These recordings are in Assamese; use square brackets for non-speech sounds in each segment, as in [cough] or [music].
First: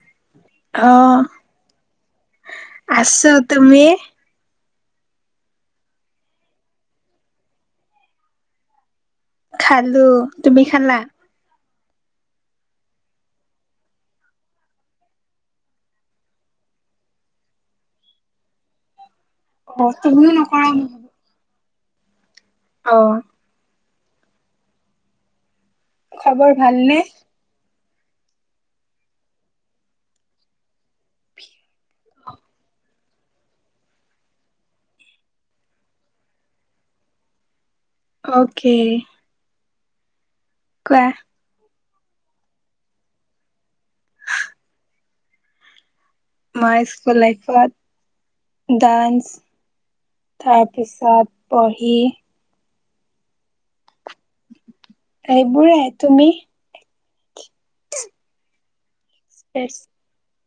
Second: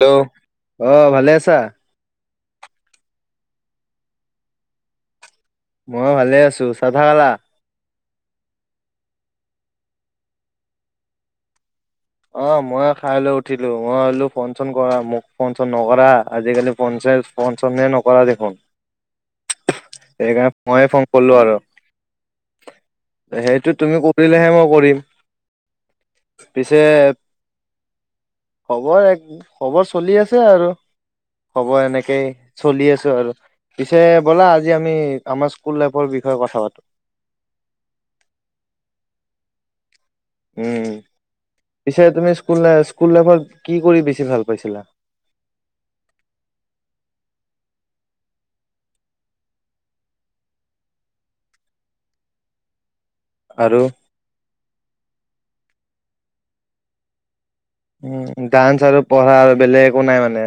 হেল্ল' অ', ভালে আছা আছোঁ তুমি। মই ভালে আছো চাহ থা খালা? খালোঁ, তুমি খালা? অ', মই খাই লৈ উঠিলোঁ মই হলো ফোন চোন কৰা মোক ফোন চোন নকৰা আজিকালি ফোনচেলফ ফোন চোন এ নকৰা দেখোন। [unintelligible] তুমিও সেইকাৰণে নকৰা মইয়ে নেকি? ফোন কৰিলোঁ আৰু অ', সেইটো তুমি কৰিলেহে মই কৰিম। খবৰ পিছে, ভালনে? খবৰ এক খবৰ চলি আছে আৰু হ'ব এনেকেই চলি আছো আৰু। পিছে ব'লা আজি আমি আমাৰ স্কুল লাইফৰ বিষয়ে কথা পাতো। অকে। উম কোৱা পিছে তুমি স্কুল-স্কুল লাইফত কি কৰি বেছি ভাল পাইছিলা। মই স্কুল লাইফত ডান্স তাৰপিছত পঢ়ি আৰু এইবোৰে তুমি? উম' ডান্স আৰু পঢ়া আৰু বেলেগ একো নাই মানে?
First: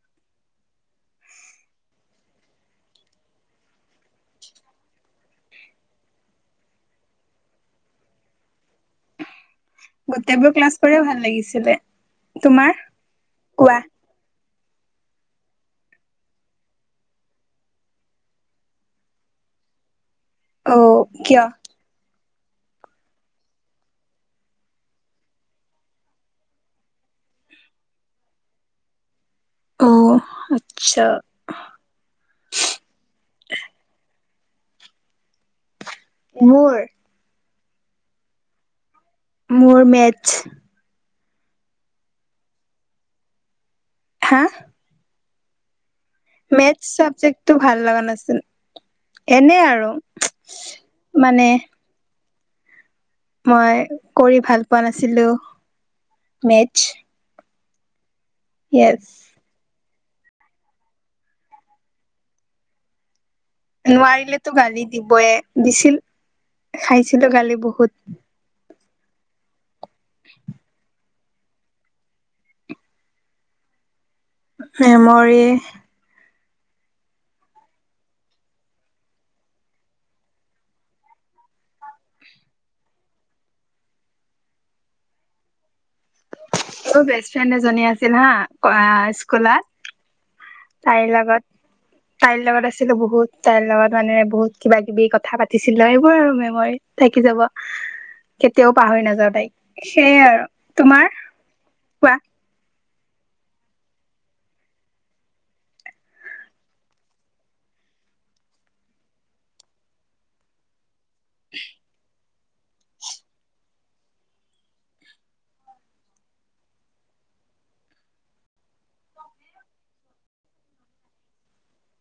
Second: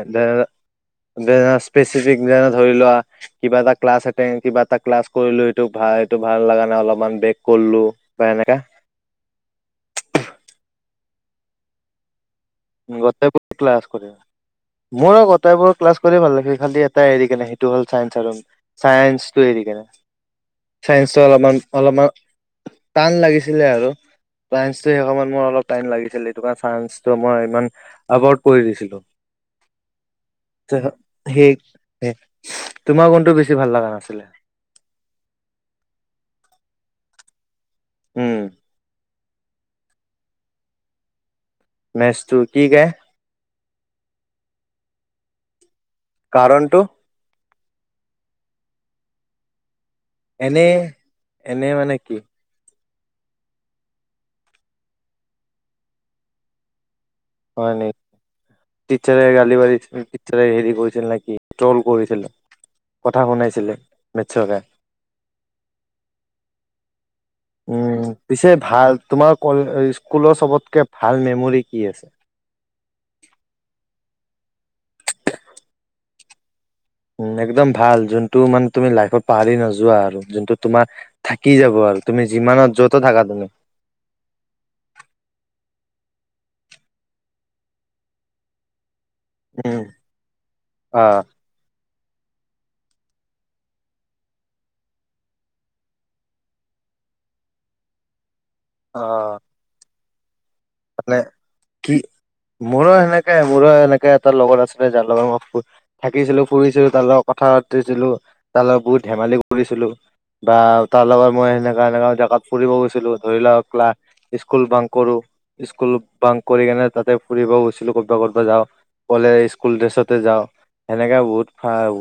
যে স্পেচিফিক যেনে ধৰি লোৱা। কিবা এটা ক্লাছ এটেন, কিবা এটা ক্লাছ কৰিলোঁ, সেইটো সেইটো ভাল লগা নে অলপমান ব্ৰেক কৰিলোঁ। কিবা এনেকা। গোটেইবোৰ ক্লাছ কৰিয়ে ভাল লাগিছিলে। তোমাৰ? গোটেইবোৰ কোৱা। ক্লাছ কৰে। মোৰো গোটাইবোৰ ক্লাছ কৰি ভাল লাগে, খালি এটা এৰি কেনে সেইটো হ'ল চাইঞ্চ আৰু চায়ন্সটো এৰি কি, অ', চায়ন্সটো কিয়? অলপমান, অলপমান। টান লাগিছিলে আৰু চাইঞ্চটো সেই সময়ত মোৰ অলপ টাইম লাগিছিলে, সেইটো কাৰণে চাইঞ্চটো মই আবৰ্ড কৰি দিছিলো। অ', আচ্ছা সেই তোমাৰ কোনটো বেছি ভাল লগা নাছিলে? মোৰ? উম। মোৰ মেথছ। মেথছটো কি গাই? হা? কাৰণটো মেথছ চাবজেক্টটো ভাল লগা নাছিল, এনে আৰু। এনে, মানে এনে মানে কি? মই কৰি ভাল পোৱা নাছিলো, মেথছ। হয় নি, য়েছ টিচৰে গাত হেৰি কৰিছিল নেকি, ট্ৰল কৰিছিল, কথা শুনাইছিলে। নোৱাৰিলেতো মেথছৰে গালি দিবই, দিছিল খাইছিলোঁ গালি। বহুত উম' পিছে ভাল, তোমাৰ ক স্কুলৰ চবতকে ভাল মেমৰি কি আছে? মেমৰি। উম' একদম ভাল যোনটো মানে তুমি লাইফত পাহৰি নোযোৱা আৰু যোনটো তোমাৰ থাকি যাব আৰু তুমি যিমানত য'তো থাকা তুমি। মোৰ বেষ্টফ্ৰেণ্ড এজনী আছিল হা, স্কুলত। উম। অ তাইৰ লগত। তাইৰ লগত আছিলো বহুত, তাইৰ লগত মানে বহুত কিবা কিবি কথা পাতিছিলোঁ, এইবোৰ আৰু মেমৰি। থাকি যাব, কেতিয়াও অ পাহৰি নাযাও তাইক, সেয়ে আৰু। তোমাৰ মানে কি কোৱা মোৰো সেনেকে, মোৰো এনেকে এটা লগৰ আছিলে, যাৰ লগত মই থাকিছিলো ফুৰিছিলো তাৰ লগত কথা পাতিছিলো, তাৰ লগত বহুত ধেমালি কৰিছিলোঁ। বা তাৰ লগত মই এনেকা এনেকা ফুৰিব গৈছিলো, ধৰি লোৱা ক্লা, স্কুল বাং কৰো। স্কুল বাং কৰি কেনে তাতে ফুৰিব গৈছিলোঁ, কতবা কতবা যাওঁ। গলে স্কুল ড্ৰেছতে যাওঁ। সেনেকা বহুত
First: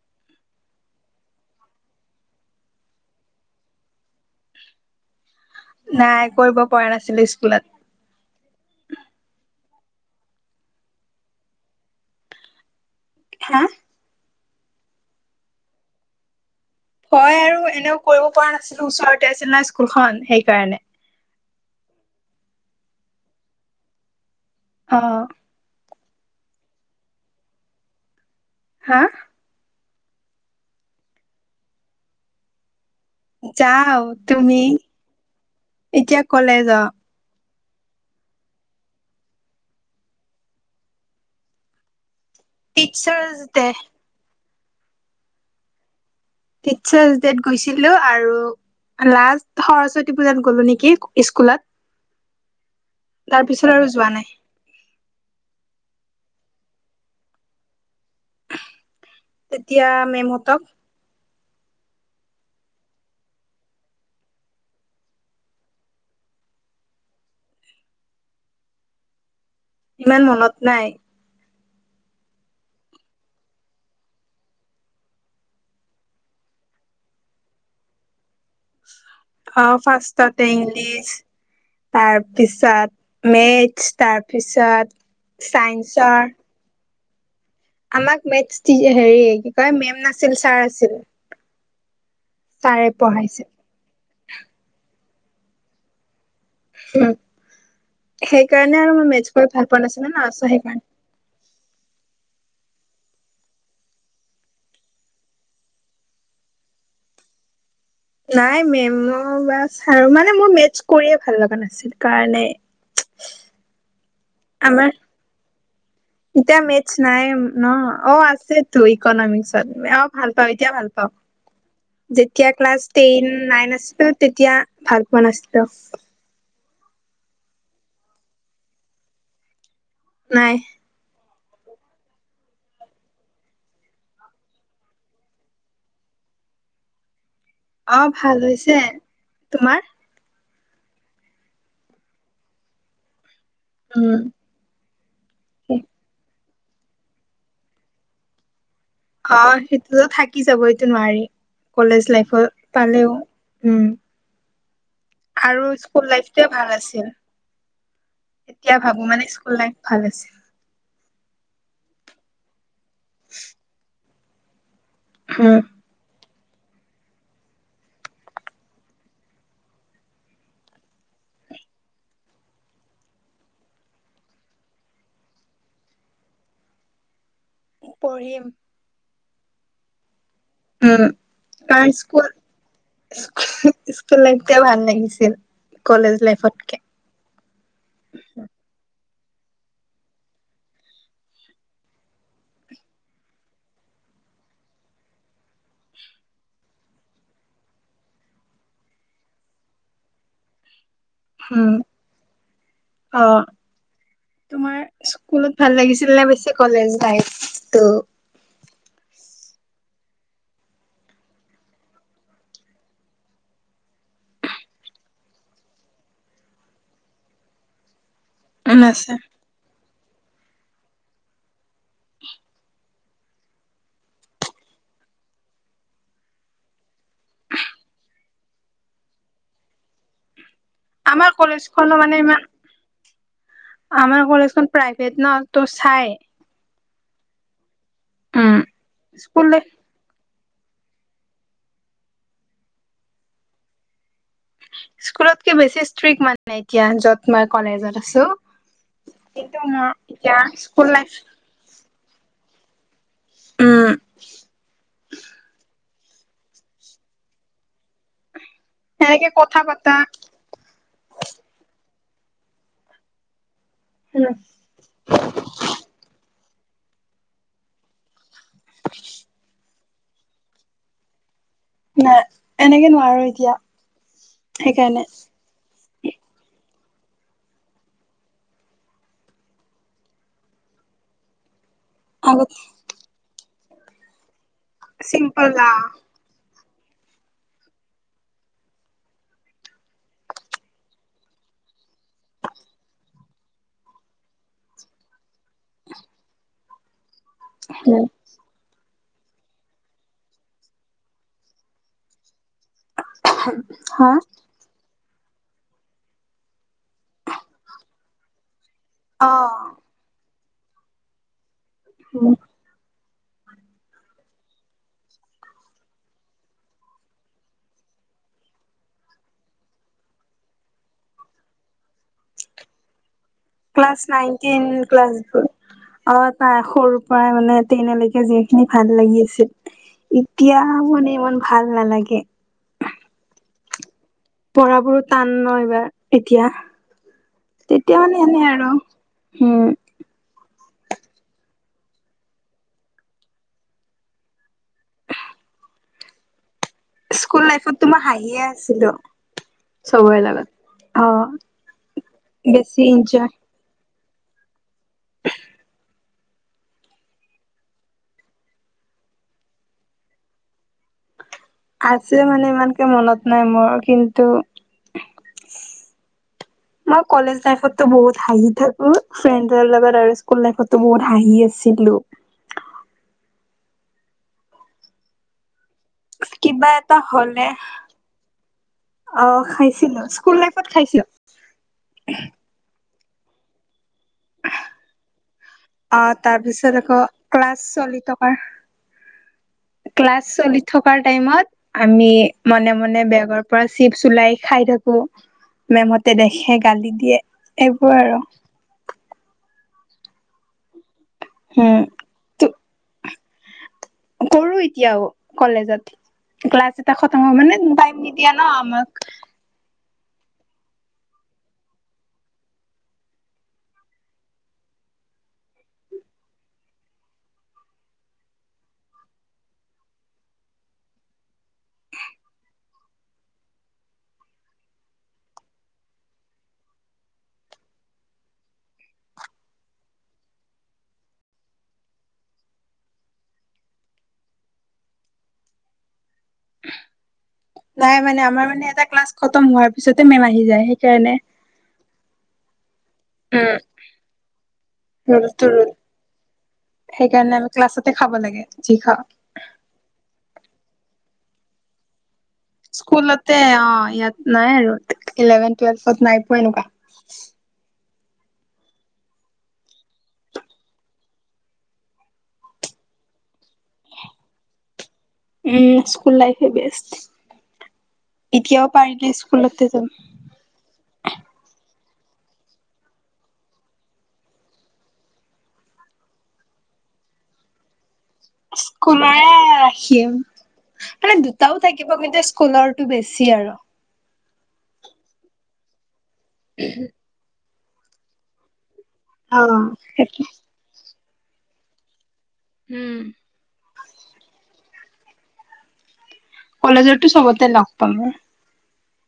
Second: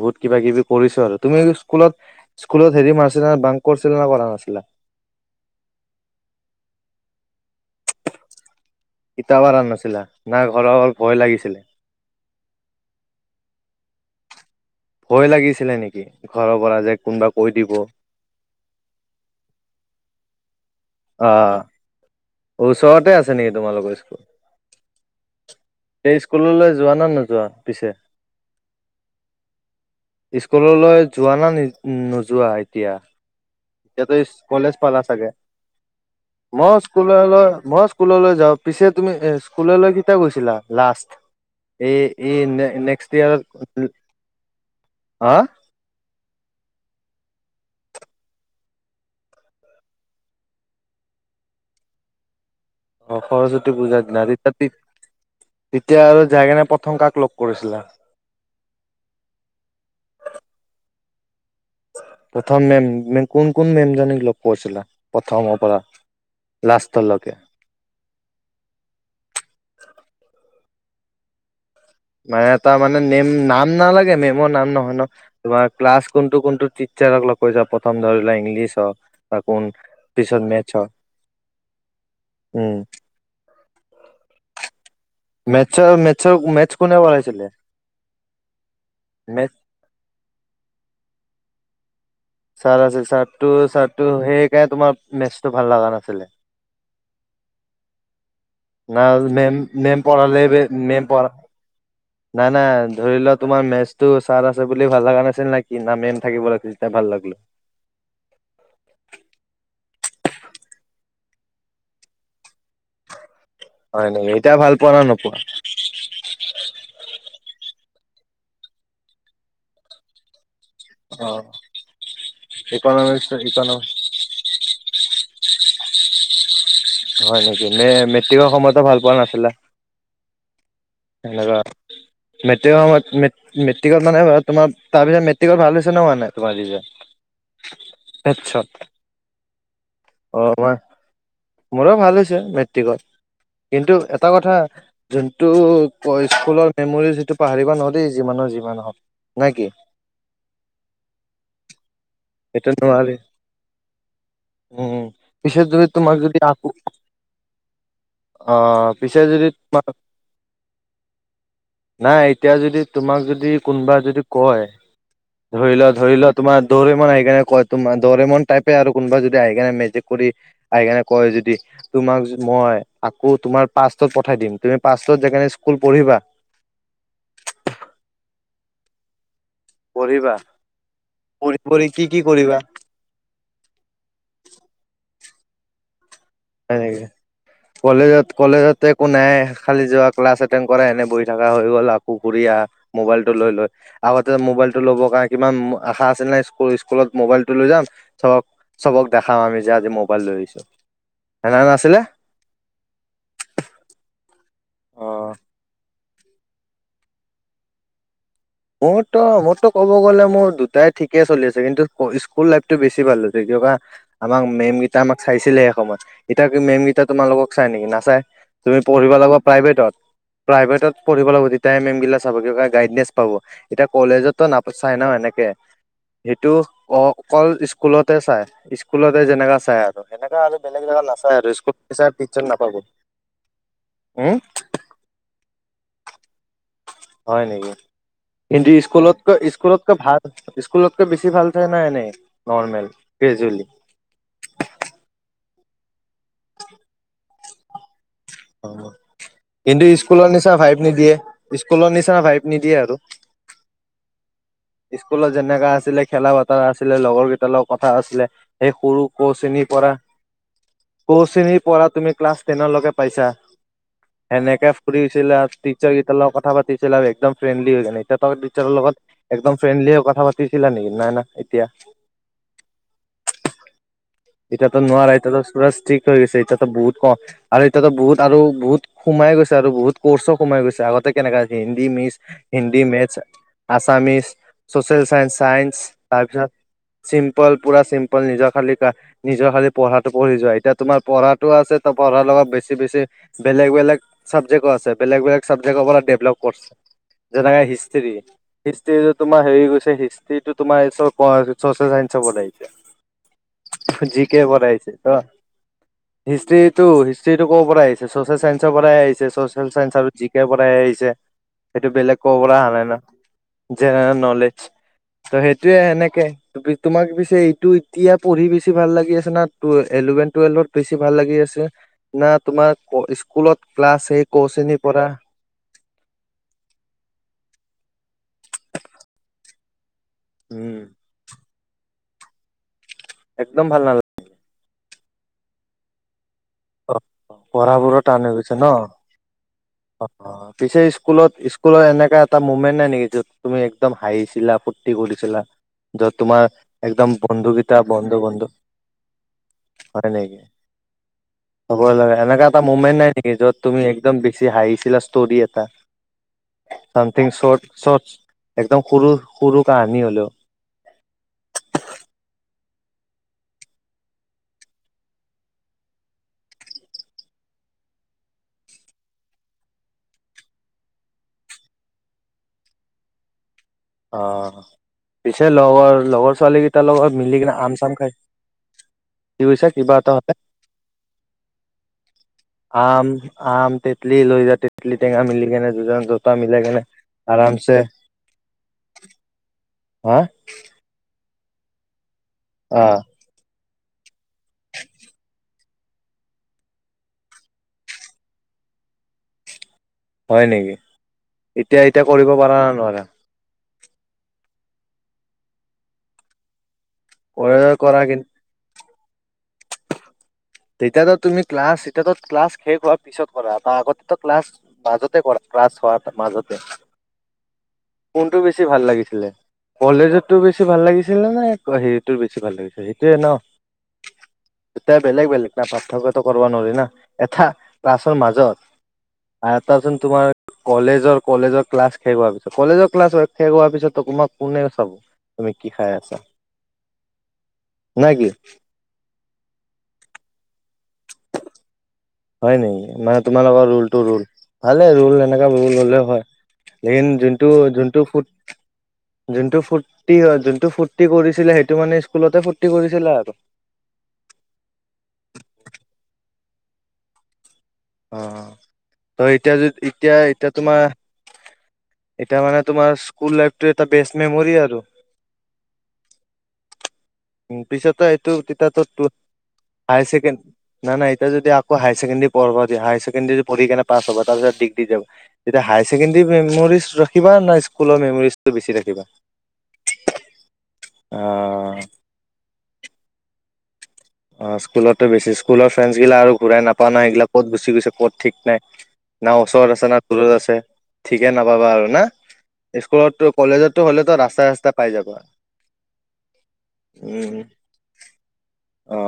বহুত কিবা কিবি কৰিছো আৰু, তুমি স্কুলত স্কুলত হেৰি মাৰছিলা, বাংক কৰিছিলা না কৰা নাছিলা? নাই কৰিব পৰা নাছিলো স্কুলত। কিতাপ আনা নাছিলা, না ঘৰত ভয় লাগিছিলে? হা? ভয় লাগিছিলে নেকি, ঘৰৰ পৰা যে কোনোবা তই কৈ আৰু দিব এনেও কৰিব পৰা নাছিলো, ওচৰতে আছিল ন স্কুলখন, সেইকাৰণে। অ। ওচৰতে আছে নেকি তোমালোকৰ ইস্কুল? অ'। এই স্কুললৈ যোৱা নে নোযোৱা পিছে? হা? ইস্কুললৈ যোৱা না নোযোৱা এতিয়া? যাও এতে তুমি কলেজ পালা চাগে? এতিয়া মচ কলেজত স্কুললৈ, মই স্কুললৈ যাওঁ। পিছে তুমি স্কুললৈ কিটা গৈছিলা লাষ্ট? এ এই নে নেক্সট টিচাৰ্চ ইয়াৰত, ডে হা? টিটচাৰ্চ ডেত গৈছিলোঁ আৰু লাষ্ট সৰস্বতী পূজাত গ'লো নেকি ইস্কুলত। অ', সৰস্বতী পূজাৰ দিনা। ৰিত্যাতিত তেতিয়া আৰু যায় কেনে প্ৰথম কাক লগ কৰিছিলা? তেতিয়া মেম হ'তক। প্ৰথম মেম- কোন কোন মেম জনীক লগ কৰিছিলা প্ৰথমৰ পৰা। লাষ্টলকে। ইমান মনত নাই। মানে তাৰ মানে নেম নাম নালাগে, মেমৰ নাম নহয় ন'। তোমাৰ ক্লাছ কোনটো কোনটো টিটচাৰক লগ কৰি যা প্ৰথম। ধৰি লোৱা ইংলিছ হওঁক। অ, ফাৰ্ষ্টতে ইংলিছ, উম তাৰপিছত মেতছ তাৰপিছত মেতচৰ চাইন্সৰ মেতচৰ মেতচ কোনে পঢ়াইছিলে? আমাক মেথছ তি হেৰি মেথ কি কয়- মেম নাছিল ছাৰ আছিল। ছাৰ ছাৰে আছিল, পঢ়াইছিল ছাৰটো ছাৰটো সেইকাৰণে তোমাৰ মেচটো ভাল লাগা নাছিল। [unintelligible] সেইকাৰণে আৰু না মই মেথছ কৰি মেম ভাল পোৱা মেম নাছিলো ন চ পঢ়ালে বে সেইকাৰণে মেম পঢ়া নাই, নাই। ধৰি লোৱা তোমাৰ মেচটো চাৰ আছে বুলি ভাল লাগা নাছিল নে কি? না মেম থাকিব লাগছিল তিটা ভাল লাগিল। নাই মেম বা চাৰু মানে মোৰ মেটছ কৰিয়ে ভাল লগা নাছিল কাৰণে। [unintelligible] হয় নেকি। এতিয়া ভাল পোৱা আমাৰ না নোপোৱা? এতিয়া মেথছ নাইএ ন', অ' আছেতো ইকনমিকসত। অ' ভাল পাওঁ এতিয়া ভাল পাওঁ। অ যেতিয়া class ten economics nine economics আছিলোঁ তেতিয়া ভাল পোৱা নাছলোঁ। হয় নেকি। এ মেট্ৰিকৰ সময়তো ভাল পোৱা নাছিলা? নাই। লাগা মেট্ৰিক সময়ত মেট মেট্ৰিকত মানে তোমাৰ তাৰপিছত মেট্ৰিকত ভাল হৈছে ন', মানে তোমাৰৰিজাল্ট অ', ভাল হৈছে। তোমাৰ? অ, তোমাৰ মোৰো ভাল হৈছে মেট্ৰিকত। কিন্তু উম এটা কথা যোনটোত কৈ স্কুলৰ মেমৰিজ ইটো পাহৰিব নৰি, যিমানৰ যিমান হওঁক। অ' সিটোয়ো থাকি যাব, সেইটো নোৱাৰি। কলেজ লাইফৰ সেইটো পালেও, নোৱাৰি উম। উম পিছে আৰু যদি স্কুল তোমাক যদি লাইফটোৱে আকৌ ভাল আছিল। অ এতিয়া ভাবো পিছে মানে যদি স্কুল লাইফ তোমাক ভাল আছে। নাই এতিয়া যদি তোমাক যদি কোনোবা যদি কয়' উম ধৰি লোৱা ধৰি ল তোমাৰ দৌৰি মন আহি কেনে কয় 'দৌৰে মন টাইপে আৰু কোনোবা যদি আহিনে মেজিক কৰি আইকাৰণে কয় যদি তোমাক মই আকৌ তোমাৰ পাচত'ত পঠাই দিম। তুমি পা যেকানে স্কুল পঢ়িবা' পঢ়িম। পঢ়িবা' উম কাৰণ কৰি কি কি স্কুল কৰিবা? স্কুল লাইফ টয়া ভাল লাগিছিল' কলেজ লাইফত। হয় নেকি? কলেজত কলেজজে একো নাই' খালি যোৱা ক্লাছ এটেণ্ড কৰা এনে বহি থকা হৈ গ'ল' আকৌ ঘুৰি আহ। মোবাইল টো লৈ লৈ। আগতে মোবাইলটো লবৰ কাৰণে কিমান আশা আছিল নাই' স্কোল স্কুলত মোবাইলটো লৈ যাম। তাপা চবক দেখাম আমি যে' আজি মোবাইল লৈ আহিছো। সেনে উ' নাছিলে অ' তোমাৰ অ স্কুলত ভাল লাগিছে স্কুল নে বেছি কলেজ লাইফ তো মোৰতো মোৰতো ক'ব গ'লে মোৰ দুটাই ঠিকে চলি আছে কিন্তু স্কুল লাইফটো বেছি ভাল হৈছে কিবা আমাক মেমকেইটা আমাক চাইছিলে সেই সময়ত। এতিয়া কি মেমকেইটা তোমালোকক চাই নেকি! নাচাই? তুমি পঢ়িব আছে লাগে প্ৰাইভেটত' প্ৰাইভেটত পঢ়িব লাগিব যেতিয়া মেম বিলাক চাব গাইড পাব এতিয়া কলেজতো নাপচাই ন' এনেকে। সেইটো অ অকল স্কুলতে চাই' স্কুলতে যেনেকা চাই আৰু। সেনেকা আৰু বেলেগ জেগাত আমাৰ নাচায় আৰু কলেজখনো স্কুল মানে ইমান টিচাৰ নাপাবি। আমাৰ উম? কলেজখন প্ৰাইভেট ন টো' চাই। হয় নেকি? উম কিন্তু স্কুলতকৈ স্কুল স্কুলতকৈ ভাল স্কুলতকে বেছি ভাল চায় নাই এনেই নৰ্মেল, গ্ৰেজুৱেলি। স্কুলতকে বেছি ষ্ট্ৰিক্ট মানে এতিয়া যত মাক। কলেজত আছো' কিন্তু মোৰ স্কুলৰ নিচিনা এতিয়া ভাইব স্কুল নিদিয়ে লাইফ স্কুলৰ নিচিনা গাইদ নিদিয়ে আৰু। উম' স্কুলত যেনেকা আছিলে খেলাত ক আছিলে লগৰ কেইটাৰ লগত কথা আছিলে, সেই সৰু এনেকে কৌ কথা শ্ৰেনীৰ পৰা পতা কোৰু শ্ৰেণীৰ পঢ়া তুমি ক্লাছ টেনৰলৈকে পাইছা' উম সেনেকে ফুৰিছিলা টিচাৰ কেইটাৰ লগত কথা পাতিপেলাই আৰু একদম ফ্ৰণ্ডলি হৈ এতিয়া তো টিচাৰৰ লগত একদম ফ্ৰেণ্ডলি হৈ কথা পাতিছিলা নেকি নাই না এতিয়া। নাই এনেকে নোৱাৰো এতিয়া। এতিয়াতো সেইকাৰণে নোৱাৰাই এতিয়াতো চুৰা ষ্ট্ৰিক হৈ গৈছে এতিয়াতো বহুত কম। আৰু এতিয়াতো বহুত আৰু বহুত সোমাই গৈছে আৰু বহুত কোৰ্চো সোমাই গৈছে। আগতে কেনেকা হিন্দী মিচ আগত হিন্দী, মেতছ, আছামিছ, চচিয়েল চাই, চাইন্স তাৰপিছত চিম্পল, পুৰা চিম্পল নিজৰ খালি কা নিজৰ খালি পঢ়াটো পঢ়ি যোৱা, এতিয়া তোমাৰ পঢ়াটো আছে তো পঢ়াৰ লগত বেছি বেছি বেলেগ বেলেগ চাবজেকও আছে বেলেগ বেলেগ চাবজেক্টৰ পৰা ডেভলপ কৰছ যেনেকা হিষ্ট্ৰি হিষ্ট্ৰি তোমাৰ হেৰি গৈছে হিষ্ট্ৰিটো তোমাৰ ছচিয়েল চাইঞ্চ হ'ব লাগিছে। হম্ জি কে পঢ়াইছে ত' হিষ্ট্ৰিটো হিষ্ট্ৰিটো কৰ পৰা আহিছে? ছচিয়েল চাইন্সৰ পৰাই আহিছে' অ ছচিয়েল চাইন্স আৰু জি কে পৰাই আহিছে। সেইটো বেলেগ ক'ব পৰা আহা নাই ন, জেনেৰেল নলেজ ত সেইটোয়ে সেনেকে তি তোমাক পিছে এইটো এতিয়া পঢ়ি পিছে ভাল লাগি আছে না ইলেভেন টুৱেলভত বেছি ভাল লাগি আছে না তোমাৰ স্কুলত ক্লাছ সেই নাইন টেন কচেনীৰ পৰা ক্লাছবোৰ অ তাৰ সৰু পৰাই মানে তেন লৈকে যিখিনি ভাল লাগি আছিল। এতিয়া উম মানে ইমান ভাল নালাগে। একদম ভাল নালাগে। পঢ়া বোৰো টান ন এইবাৰ এতিয়া। তেতিয়া পঢ়াবোৰো মানে টান হৈ এনে গৈছে ন আৰু উম অ পিছে স্কুলত স্কুলৰ এনেকা এটা মুমেন্ট নাই নেকি যত তুমি একদম হাঁহিছিলা ফূুৰ্তি কৰিছিলা। যত তোমাৰ একদম স্কুল লাইফত বন্ধুকেইটা তো মই বন্ধু হাঁহিয়ে বন্ধু আছিলো হয় চবৰে নেকি লগত অ হ'ব লাগে এনেকুৱা এটা বেছি মুমেণ্ট নাই ইনজয় নেকি য'ত তুমি একদম বেছি হাঁহিছিলা ষ্টৰি এটা চামথিং চৰ্ট চৰ্ট একদম সৰু সৰু কাহানি হলেও। আছে মানে ইমানকে মনত নাই মোৰ কিন্তু মই কলেজ লাইফতো বহুত হাই থাকো ফ্ৰেডৰ লগত আৰু স্কুল লাইফত বহুত হাঁহি আছিলো। অ পিছে লগৰ লগৰ কিবা ছোৱালীকেইটাৰ এটা লগৰ হলে মিলিকনে আম চাম খাই অ কি কৈছা কিবা খাইছিলো এটা হলে স্কুল লাইফত খাইছিলো। আম আম ইটলি লৈ যা ইটলি টেঙা মিলি কেনে দুজন দুটা মিলাই কেনে আৰামছে টকাৰ হা ক্লাছ চলি থকা টাইমত আমি মনে অ মনে বেগৰ পৰা চিপছ ওলাই খাই থাকো মেমহতে দেখে গালি দিয়ে এইবোৰ আৰু হয় নেকি উম এতিয়া এতিয়া কৰিব পৰা নাই নোৱাৰা। কৰো এতিয়াও কলেজত ক্লাছ এটা খতম হ কৰা মানে কৰা কিন্তু ন আমাক তেতিয়াতো তুমি ক্লাছ তেতিয়াতো ক্লাছ শেষ হোৱাৰ পিছত কৰা আগতো ক্লাছ মাজতে কৰা ক্লাছ হ মাজতে, কোনটো বেছি ভাল লাগিছিলে? কলেজতো বেছি ভাল লাগিছিলে নে হেৰিতটো বেছি ভাল লাগিছিল সেইটোয়ে ন দুইটায়ে বেলেগ বেলেগ। পাৰ্থক্যটো কৰিব নোৱাৰি না, এটা ক্লাছৰ মাজত এটা যোন তোমাৰ কলেজৰ কলেজৰ ক্লাছ শেষ হোৱাৰ পিছত কলেজৰ ক্লাছ শেষ হোৱাৰ পিছত তোমাক কোনে চাব। তুমি কি খাই আছা‌? নাই মানে আমাৰ মানে এটা ক্লাছ খতম হোৱাৰ পিছতে মেম আহি যায় সেইকাৰণে হয় নেকি মানে তোমালোকৰ ৰুলটো ৰোল ভালে আৰো ৰুলটো অনেকা ৰুল ৰোল হল লেখিন সেইকাৰণে আমি যোনটো ক্লাছতে যোনটো খাব ফুট- লাগে যি খাওঁ যোনটো ফূৰ্তি হয় যোনটো ফূৰ্তি কৰিছিলে সেইটো মানে স্কুলতে কৰিছিলা আৰু। স্কুলতে অ ইয়াত নাই আৰু ইলেভেন টুৱেলভত নাই পোৱা এনেকুৱা অ ত এতিয়া য এতিয়া এতিয়া তোমাৰ এতিয়া মানে তোমাৰ স্কুল লাইফটোৱে এটা বেষ্ট মেমৰি আৰু উম স্কুল লাইফে বেষ্ট উ পিছতে এইটো এতিয়াও তেতিয়াতো টো পাৰিলে স্কুলতে যাম হায় ছেকেণ্ড নাই নাই এতিয়া যদি আকৌ হাইছেকেণ্ডেৰী পঢ়বা দিয়ে হাই ছেকেণ্ডৰী পঢ়ি কিনে পাছ হব তাৰ পিছত ডিগ্ৰী যাব এতিয়া হায়াৰ ছেকেণ্ডেৰী মমৰিজ ৰাখিবা না স্কুলৰ মেমৰিজটো বেছি ৰাখিবা? স্কুলৰে ৰাখিম মানে দুটাও অ' থাকিব কিন্তু স্কু সোণৰ টো বেছি আৰু। অ, স্কুলতো বেছি, স্কুলৰ ফ্ৰেণ্ডছগিলা আৰু ঘূৰাই নাপাও না, এইগিলা ক'ত গুচি গৈছে ক'ত ঠিক নাই। না অ ওচৰত আছে, না সেইটো দূৰত আছে, ঠিকে নাপাবা আৰু না, স্কুলতো কলেজতো হ'লেতো ৰাস্তাই- ৰাস্তাই পাই যাবা। কলেজৰতো উম। চবতে লগ পাবা। অ,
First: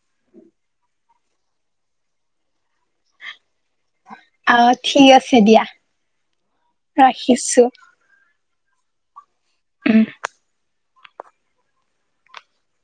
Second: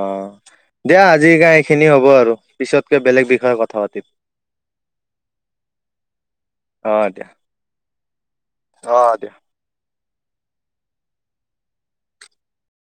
দিয়া আজিকা এইখিনি হ'ব আৰু। পিছতকে বেলেগ বিষয়ে কথা পাতিম। অ, ঠিক আছে দিয়া, অ', দিয়া। ৰাখিছো। অ, দিয়া। উম।